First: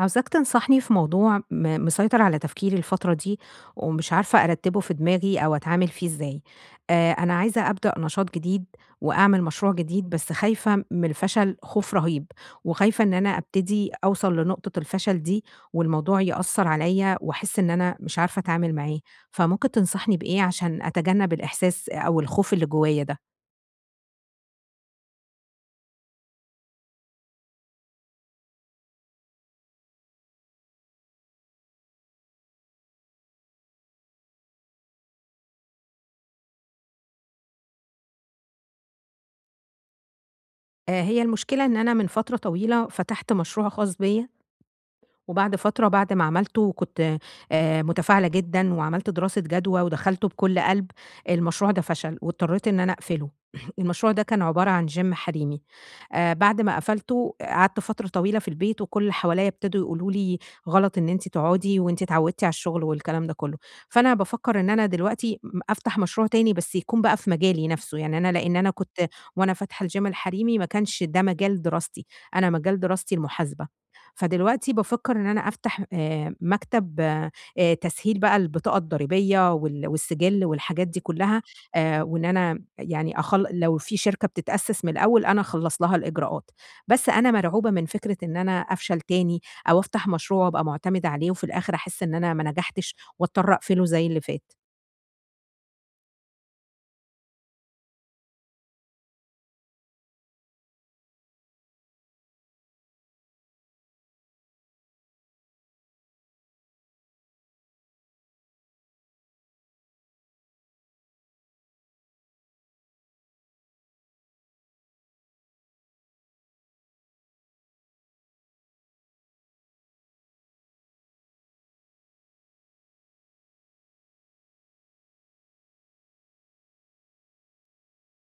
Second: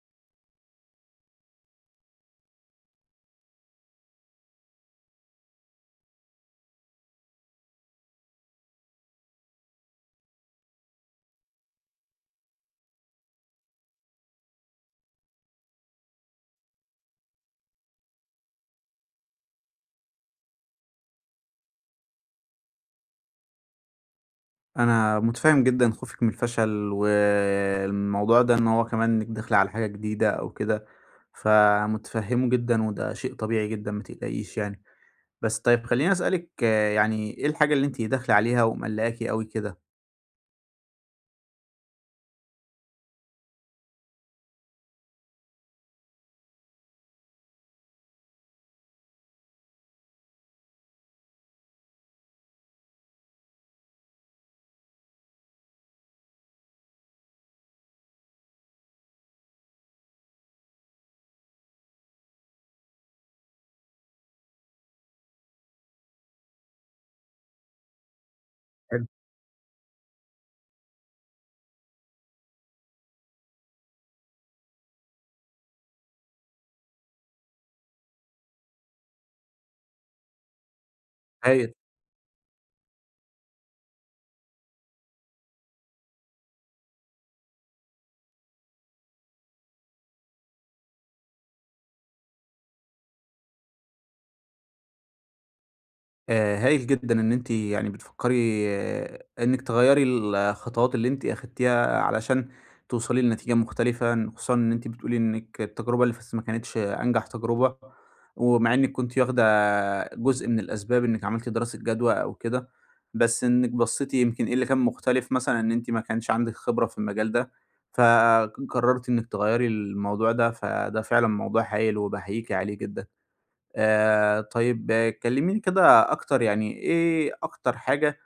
عاوزاك تنصحني في موضوع مسيطر على تفكيري الفترة دي ومش عارفة أرتبه في دماغي أو أتعامل فيه إزاي. أنا عايزة أبدأ نشاط جديد وأعمل مشروع جديد بس خايفة من الفشل خوف رهيب وخايفة إن أنا أبتدي أوصل لنقطة الفشل دي والموضوع يأثر عليا وأحس إن أنا مش عارفة أتعامل معاه. فممكن تنصحني بإيه عشان أتجنب الإحساس أو الخوف اللي جوايا ده؟ أنا متفهم جدًا خوفِك من الفشل، والموضوع ده إن هو كمان إنِّك داخلة على حاجة جديدة أو كده، فمتفهمه جدًا وده شيء طبيعي جدًا ما تقلقيش يعني. بس طيب خلّيني أسألِك يعني إيه الحاجة اللي أنتِ داخلة عليها ومقلقاكِ أوي كده؟ آه، هي المشكلة إن أنا من فترة طويلة فتحت مشروع خاص بيا وبعد فترة بعد ما عملته كنت متفاعلة جدًا وعملت دراسة جدوى ودخلته بكل قلب، المشروع ده فشل واضطريت إن أنا أقفله. المشروع ده كان عبارة عن gym حريمي. بعد ما قفلته قعدت فترة طويلة في البيت وكل اللي حواليّا ابتدوا يقولوا لي: "غلط إن أنتِ تقعدي وأنتِ اتعودتِ على الشغل." والكلام ده كله. فأنا بافكّر إن أنا دلوقتي م أفتح مشروع تاني بس يكون بقى في مجالي نَفْسه، يعني أنا لإن أنا كنت حلو. وأنا فاتحة الgym الحريمي ما كانش ده مجال دراستي، أنا مجال دراستي المحاسبة. فدلوقتي بافكّر إن أنا أفتح مكتب تسهيل بقى البطاقة الضريبية والسجِل والحاجات دي كلّها، هاي وإن أنا يعني لو في شركة بتتأسّس من الأول، أنا أخلّص لها الإجراءات. بس أنا مرعوبة من فكرة إن أنا أفشل تاني أو أفتح مشروع وأبقى مُعتمدة عليه وفي الآخِر أحس إن أنا ما نجحتش وأضطر أقفله زي اللي فات. هايل جدًا إن أنتِ يعني بتفكّري إنِّك تغيّري الخطوات اللي أنتِ أخدتيها علشان توصلي لنتيجة مختلفة، خصوصًا إن أنتِ بتقولي إنِّك التجربة اللي فاتت ما كانتش أنجح تجربة، ومع إنِّك كنتِ واخدة جزء من الأسباب إنِّك عملتِ دراسة جدوى أو كده، بس إنِّك بصّيتِ يمكن إيه اللي كان مختلف مثلًا إن أنتِ ما كانش عندِك خبرة في المجال ده، فقررتِ إنِّك تغيّري الموضوع ده، فده فعلًا موضوع هايل وباحييكِ عليه جدًا. طيب كلّميني كده أكتر يعني إيه أكتر حاجة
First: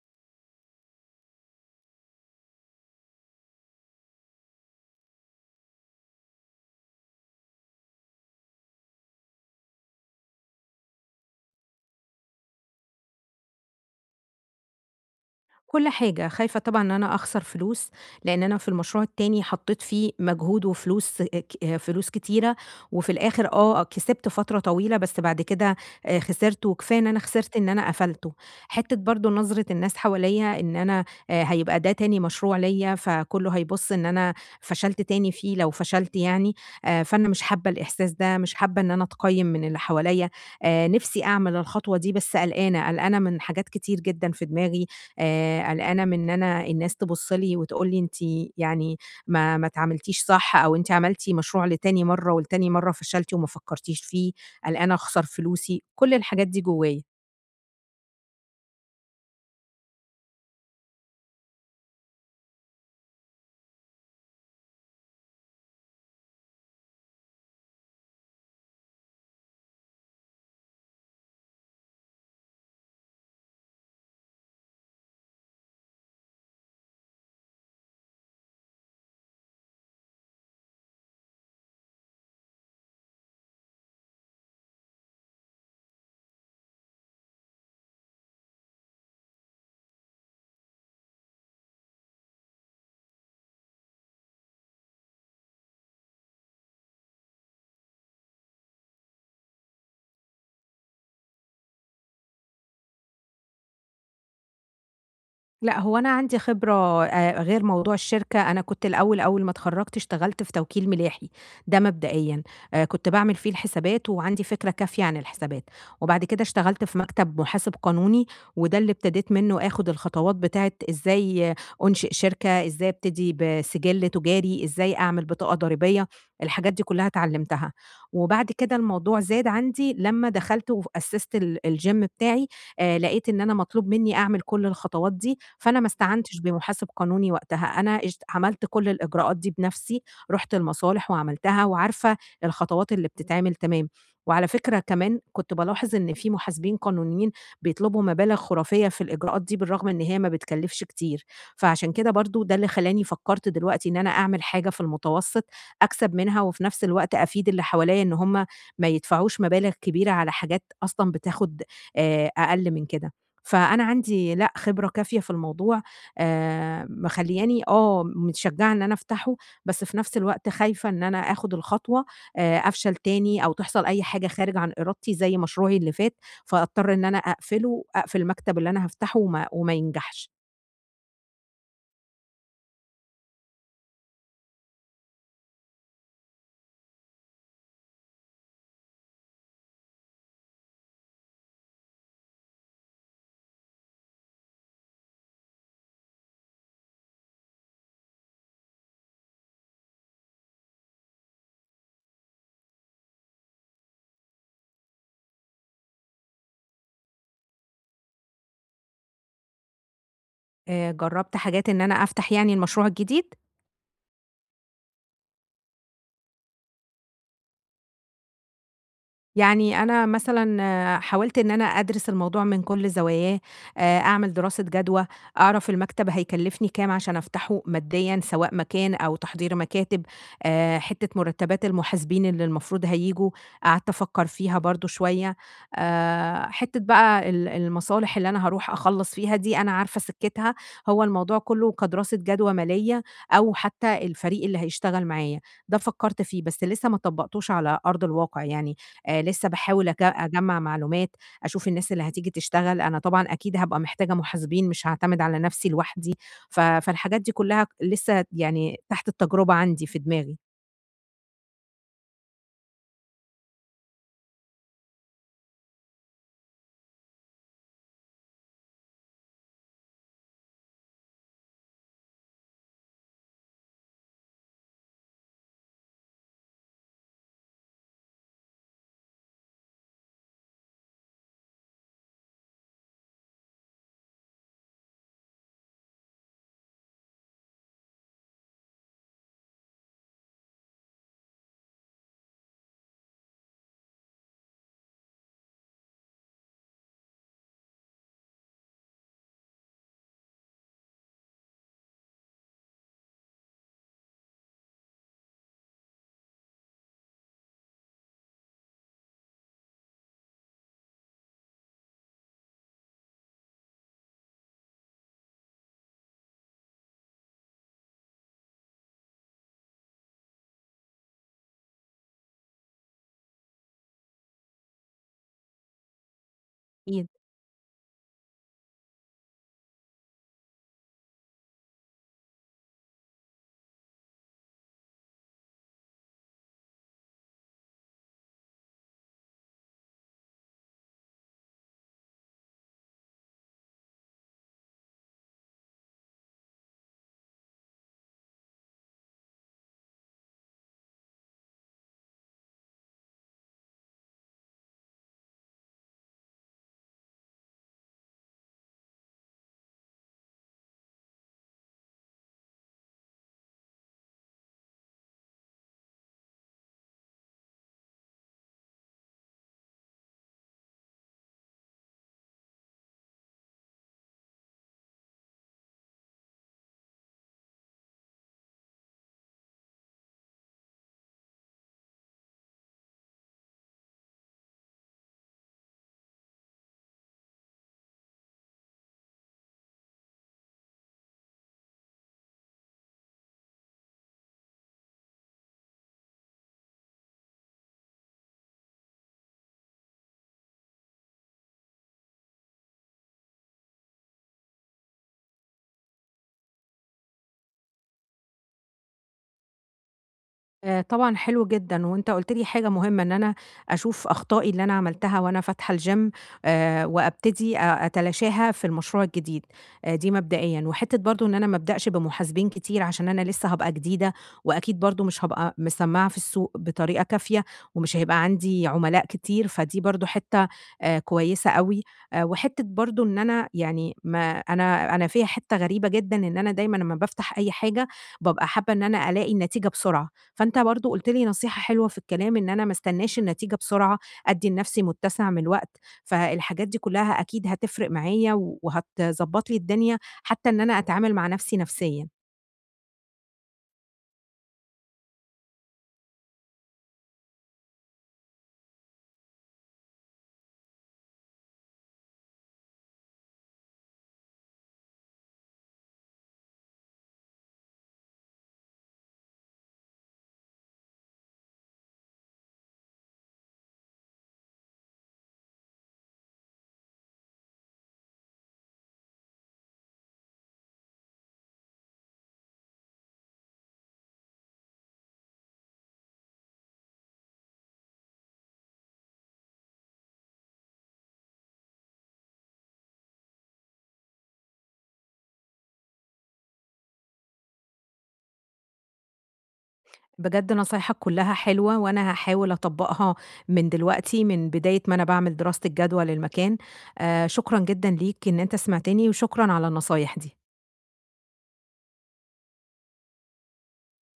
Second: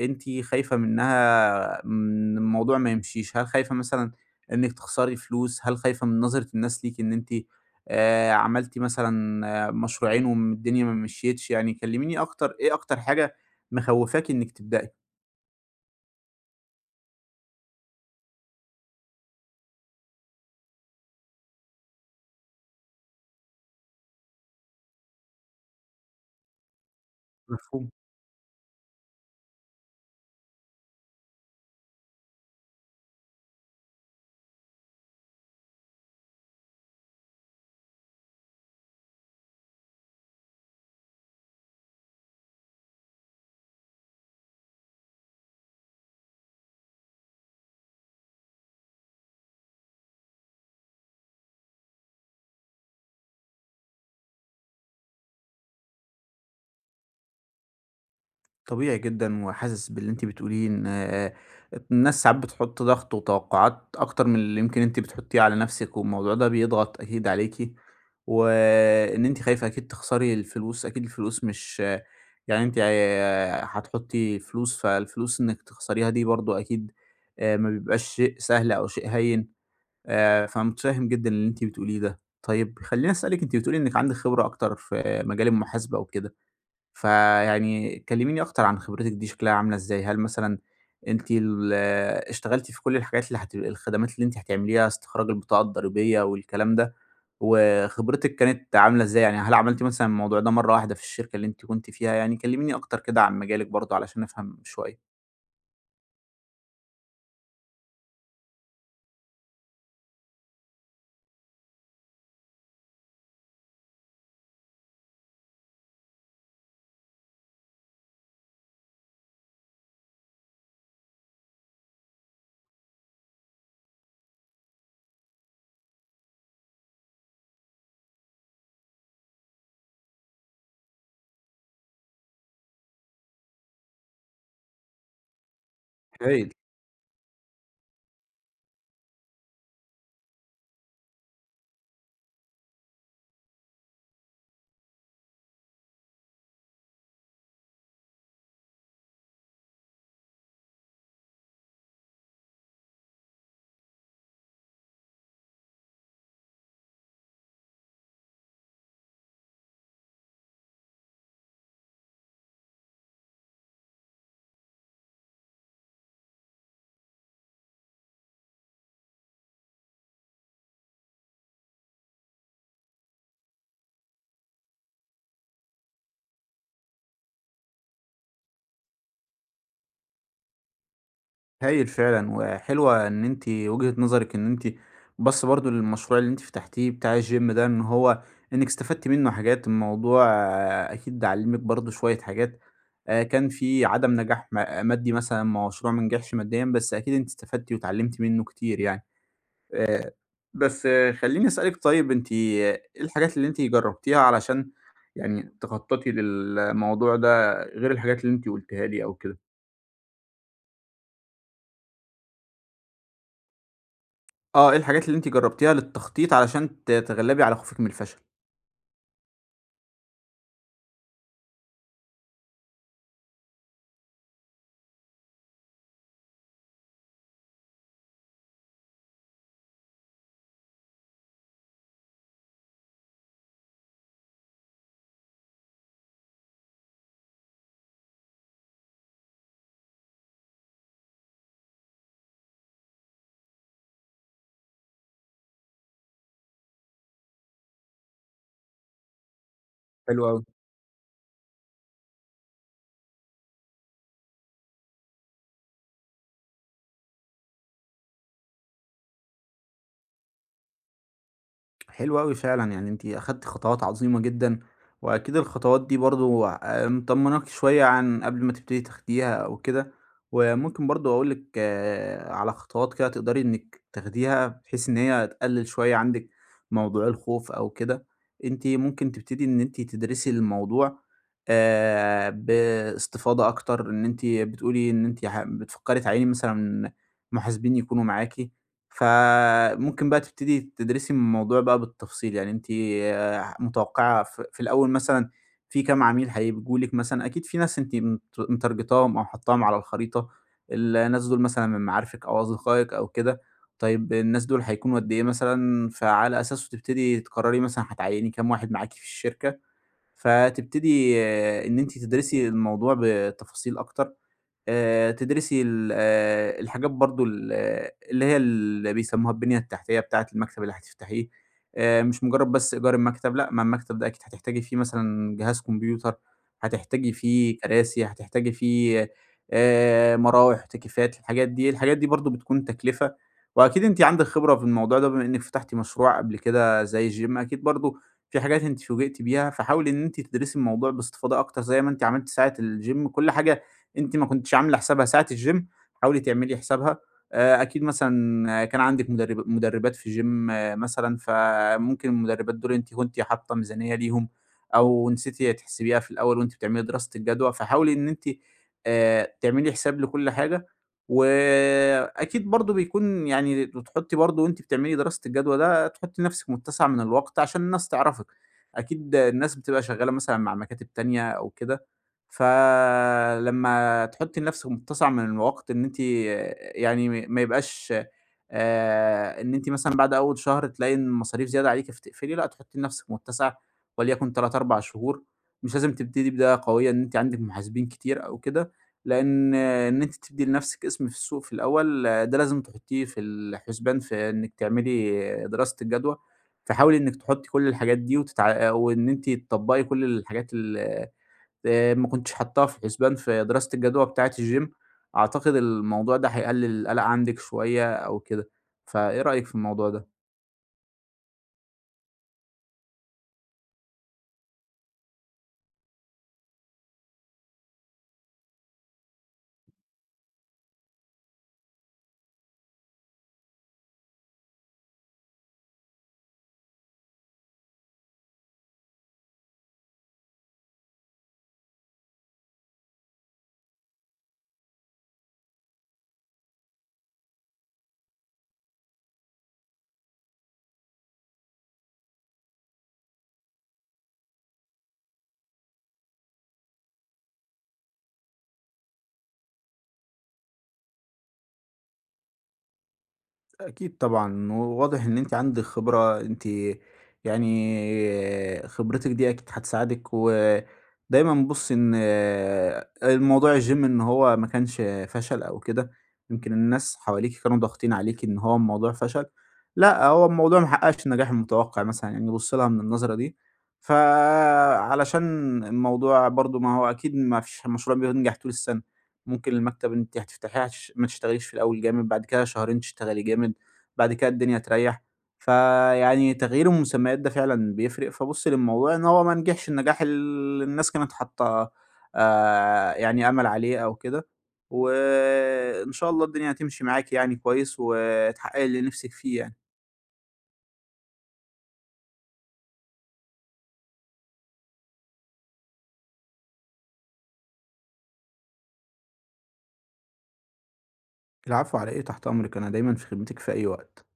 أنتِ خايفة منها من الموضوع ما يمشيش؟ هل خايفة مثلًا إنِّك تخسري فلوس؟ هل خايفة من نظرة الناس ليكِ إن أنتِ عملتِ مثلًا مشروعين والدنيا ما مشيتش؟ يعني كلّميني أكتر إيه أكتر حاجة مخوّفاكِ إنِّك تبدئي؟ كل حاجة، خايفة طبعًا إن أنا أخسر فلوس، لإن أنا في المشروع التاني حطيت فيه مجهود وفلوس ك آه، فلوس كتيرة، وفي الآخر كسبت فترة طويلة، بس بعد كده خسرت، وكفاية إن أنا خسرت إن أنا مفهوم. قفلته. حتة برضه نظرة الناس حواليّا إن أنا هيبقى ده تاني مشروع ليّا، فكله هيبُص إن أنا فشلت تاني فيه لو فشلت يعني، فأنا مش حابة الإحساس ده، مش حابة إن أنا أتقيّم من اللي حواليّا. نِفسي أعمل الخطوة دي، بس قلقانة، قلقانة من حاجات كتير جدًا في دماغي، قلقانة من إن أنا الناس تبُص لي وتقول لي أنتِ يعني ما اتعاملتيش صح، أو أنتِ عملتِ مشروع لتاني مرّة ولتاني مرّة فشلتِ وما فكّرتيش فيه، قلقانة أخسر فلوسي، كل الحاجات دي جوّايا. طبيعي جدًا وحاسس باللي أنتِ بتقوليه إن الناس ساعات بتحُط ضغط وتوقعات أكتر من اللي يمكن أنتِ بتحُطّيه على نَفْسِك والموضوع ده بيضغط أكيد عليكِ، وإن أنتِ خايفة أكيد تخسري الفلوس، أكيد الفلوس مش يعني أنتِ هتحُطّي فلوس، فالفلوس إنِّك تخسريها دي برضه أكيد ما بيبقاش شيء سهل أو شيء هيّن، فمُتفهِّم جدًا اللي أنتِ بتقوليه ده. طيب خلّيني أسألِك أنتِ بتقولي إنِّك عندِك خبرة أكتر في مجال المحاسبة وكده. فيعني كلميني أكتر عن خبرتِك دي شكلها عاملة إزاي؟ هل مثلًا أنتِ اشتغلتِ في كل الحاجات اللي الخدمات اللي أنتِ هتعمليها، استخراج البطاقة الضريبية والكلام ده، وخبرتِك كانت عاملة إزاي؟ يعني هل عملتِ مثلًا الموضوع ده مرّة واحدة في الشركة اللي أنتِ كنتِ فيها؟ يعني كلميني أكتر كده عن مجالِك برضه علشان أفهم شوية. لأ، هو أنا عندي خبرة غير موضوع الشركة، أنا كنت الأول أول ما اتخرّجت اشتغلت في توكيل ملاحي، ده مبدئيًا، كنت باعمل فيه الحسابات وعندي فكرة كافية عن الحسابات، وبعد كده اشتغلت في مكتب محاسب قانوني، وده اللي ابتديت منه آخد الخطوات بتاعة إزاي أنشئ شركة، إزاي أبتدي بسجل تجاري، إزاي أعمل بطاقة ضريبية، الحاجات دي كلّها اتعلّمتها، وبعد كده الموضوع زاد عندي لمّا دخلت وأسست الgym بتاعي لقيت إن أنا مطلوب منّي أعمل كل الخطوات دي، فأنا ما استعنتش هايل. بمحاسب قانوني وقتها، أنا عملت كل الإجراءات دي بنفسي، رُحت المصالح وعملتها وعارفة الخطوات اللي بتتعمل تمام. وعلى فكرة كمان كنت بالاحظ إن في محاسبين قانونيين بيطلبوا مبالغ خرافية في الإجراءات دي بالرغم إن هي ما بتكلفش كتير، فعشان كده برضه ده اللي خلّاني فكرت دلوقتي إن أنا أعمل حاجة في المتوسط أكسب منها وفي نفس الوقت أفيد اللي حواليّا إن هُم ما يدفعوش مبالغ كبيرة على حاجات أصلًا بتاخد أقل من كده. فأنا عندي لأ، خبرة كافية في الموضوع مخلّياني متشجّعة إن أنا أفتحه، بس في نفس الوقت خايفة إن أنا آخُد الخطوة أفشل تاني أو تحصل أي حاجة خارج عن إرادتي زي مشروعي اللي فات، فأضطر إن أنا أقفله، أقفل المكتب اللي أنا هافتحه وما ينجحش. هايل فعلًا، وحلوة إن أنتِ وجهة نظرِك إن أنتِ باصة برضه للمشروع اللي أنتِ فتحتيه بتاع الGym ده، إن هو إنِك استفدتِ منه حاجات، الموضوع أكيد علّمِك برضه شوية حاجات، كان في عدم نجاح مادي مثلًا، مشروع ما نجحش ماديًا، بس أكيد أنتِ استفدتِ واتعلمتِ منه كتير يعني. آآ بس خلّيني أسألِك طيب أنتِ إيه الحاجات اللي أنتِ جربتيها علشان يعني تخططي للموضوع ده غير الحاجات اللي أنتِ قلتيها لي أو كده؟ جرّبت حاجات إن أنا أفتح يعني المشروع الجديد إيه الحاجات اللي أنتِ جرّبتيها للتخطيط علشان تتغلّبي على خوفِك من الفشل؟ يعني أنا مثلًا حاولت إن أنا أدرس الموضوع من كل زواياه، أعمل دراسة جدوى، أعرف المكتب هيكلّفني كام عشان أفتحه ماديًا، سواء مكان أو تحضير مكاتب، حتّة مرتبات المحاسبين اللي المفروض هييجوا، قعدت أفكّر فيها برضه شوية، حتّة بقى المصالح اللي أنا هاروح أخلّص فيها دي أنا عارفة سكّتها، هو الموضوع كلّه كدراسة جدوى مالية أو حتّى الفريق اللي هيشتغل معايا، ده فكّرت فيه، بس لسه ما طبّقتوش على أرض الواقع يعني. لسه باحاول حلو أوي. أجمّع معلومات، أشوف الناس اللي هتيجي تشتغل، أنا طبعًا أكيد هابقى محتاجة محاسبين مش هاعتمد على نفسي لوحدي، فالحاجات دي كلّها لسه يعني تحت التجربة عندي في دماغي. حلو أوي فعلًا، يعني أنتِ أخدتِ خطوات عظيمة جدًا، وأكيد الخطوات دي برضه مطمناكِ شوية عن قبل ما تبتدي تاخديها أو كده، وممكن برضه أقول لِك على خطوات كده تقدري إنِك تاخديها بحيث إن هي تقلل شوية عندِك موضوع الخوف أو كده، أنتِ ممكن تبتدي إن أنتِ تدرسي الموضوع باستفاضة أكتر، إن أنتِ بتقولي إن أنتِ بتفكري تعيني مثلًا محاسبين يكونوا معاكِ. فممكن بقى تبتدي تدرسي الموضوع بقى بالتفصيل، يعني أنتِ متوقعة في الأول مثلًا في كام عميل هييجوا لِك مثلًا، أكيد في ناس أنتِ مترجطاهم أو حاطاهم على الخريطة، الناس دول مثلًا من معارفِك أو أصدقائِك أو كده، طيب الناس دول هيكونوا قد إيه مثلًا، فعلى أساسه تبتدي تقرري مثلًا هتعيني كام واحد معاكِ في الشركة، فتبتدي إن أنتِ تدرسي الموضوع بتفاصيل أكتر. تدرسي ال الحاجات برضه ال آه، اللي هي اللي بيسموها البنية التحتية بتاعة المكتب اللي هتفتحيه، مش مجرد بس إيجار المكتب، لأ، ما المكتب ده أكيد هتحتاجي فيه مثلًا جهاز كمبيوتر، أكيد. هتحتاجي فيه كراسي، هتحتاجي فيه مراوح، تكييفات، الحاجات دي، الحاجات دي برضه بتكون تكلفة، وأكيد أنتِ عندِك خبرة في الموضوع ده بما إنِّك فتحتِ مشروع قبل كده زي gym أكيد برضه في حاجات أنتِ فوجئتِ بيها، فحاولي إن أنتِ تدرسي الموضوع باستفاضة أكتر زي ما أنتِ عملتِ ساعة الgym كل حاجة أنتِ ما كنتيش عاملة حسابها ساعة الgym، حاولي تعملي حسابها، أكيد مثلًا كان عندِك مدربات في gym مثلًا، فممكن المدربات دول أنتِ كنتِ حاطة ميزانية ليهم، أو نسيتِ تحسبيها في الأول وأنتِ بتعملي دراسة الجدوى، فحاولي إن أنتِ تعملي حساب لكل حاجة، وأكيد برضه بيكون يعني بتحطي برضه وأنتِ بتعملي دراسة الجدوى ده تحطي لنفسِك متسع من الوقت عشان الناس تعرفِك، أكيد الناس بتبقى شغالة مثلًا مع مكاتب تانية أو كده، فلمّا تحُطّي لنَفْسِك متسع من الوقت إن أنتِ يعني ما يبقاش إن أنتِ مثلًا بعد أول شهر تلاقي إن المصاريف زيادة عليكِ فتقفلي، لأ تحُطّي لنَفْسِك متسع وليكن 3، 4 شهور، مش لازم تبتدي بداية قوية إن أنتِ عندِك محاسبين كتير أو كده، لإن إن أنتِ تبني لنَفْسِك اسم في السوق في الأول ده لازم تحُطّيه في الحسبان في إنِّك تعملي دراسة الجدوى، فحاولي إنِّك تحُطّي كل الحاجات دي وإن أنتِ تطبّقي كل الحاجات ال ما كنتش حاطّاها في الحسبان في دراسة الجدوى بتاعة الgym، أعتقد الموضوع ده هيقلل القلق عندِك شوية أو كده، فإيه رأيِك في الموضوع ده؟ طبعًا حلو جدًا، وأنت قُلت لي حاجة مهمة، إن أنا أشوف أخطائي اللي أنا عملتها وأنا فاتحة الgym وأبتدي أتلاشاها في المشروع الجديد، دي مبدئيًا، وحتّة برضه إن أنا ما أبدأش بمحاسبين كتير عشان أنا لسه هابقى جديدة، وأكيد برضه مش هابقى مسمّعة في السوق بطريقة كافية، ومش هيبقى عندي عملاء كتير، فدي برضه حتّة كويسة أوي، وحتّة برضه إن أنا يعني ما أنا فيّا حتّة غريبة جدًا، إن أنا دايمًا أمّا بافتح أي حاجة بابقى حابة إن أنا ألاقي النتيجة بسرعة. فأنت برضه قُلت لي نصيحة حلوة في الكلام، إن أنا ما استناش النتيجة بسرعة، أدّي لنفسي متسع من الوقت، فالحاجات دي كلها أكيد هتفرق معايا وهتضبّط لي الدنيا، حتى إن أنا أتعامل مع نفسي نفسيًا. أكيد طبعًا، وواضح إن أنتِ عندِك خبرة، أنتِ يعني خبرتِك دي أكيد هتساعدِك، ودايمًا بُصّي إن الموضوع الGym إن هو ما كانش فشل أو كده، يمكن الناس حواليكِ كانوا ضاغطين عليكِ إن هو الموضوع فشل، لأ، هو الموضوع ما حققش النجاح المتوقع مثلًا، يعني بُصّي لها من النظرة دي، فعلشان الموضوع برضه ما هو أكيد ما فيش مشروع بينجح طول السنة، ممكن المكتب اللي أنتِ هتفتحيه ما تشتغليش في الأول جامد، بعد كده شهرين تشتغلي جامد. بعد كده الدنيا تريّح، فيعني تغيير المسميات ده فعلًا بيفرق، فابُص للموضوع إن هو ما نجحش النجاح اللي الناس كانت حاطة يعني أمل عليه أو كده، وإن شاء الله الدنيا هتمشي معاكِ يعني كويس وتحققي اللي نِفْسِك فيه يعني. بجد نصايحك كلها حلوة، وأنا هاحاول أطبّقها من دلوقتي، من بداية ما أنا باعمل دراسة الجدوى للمكان. شكرًا جدًا ليك إن أنت سمعتني، وشكرًا على النصايح دي. العفو على إيه، تحت أمرِك، أنا دايمًا في خدمتِك في أي وقت.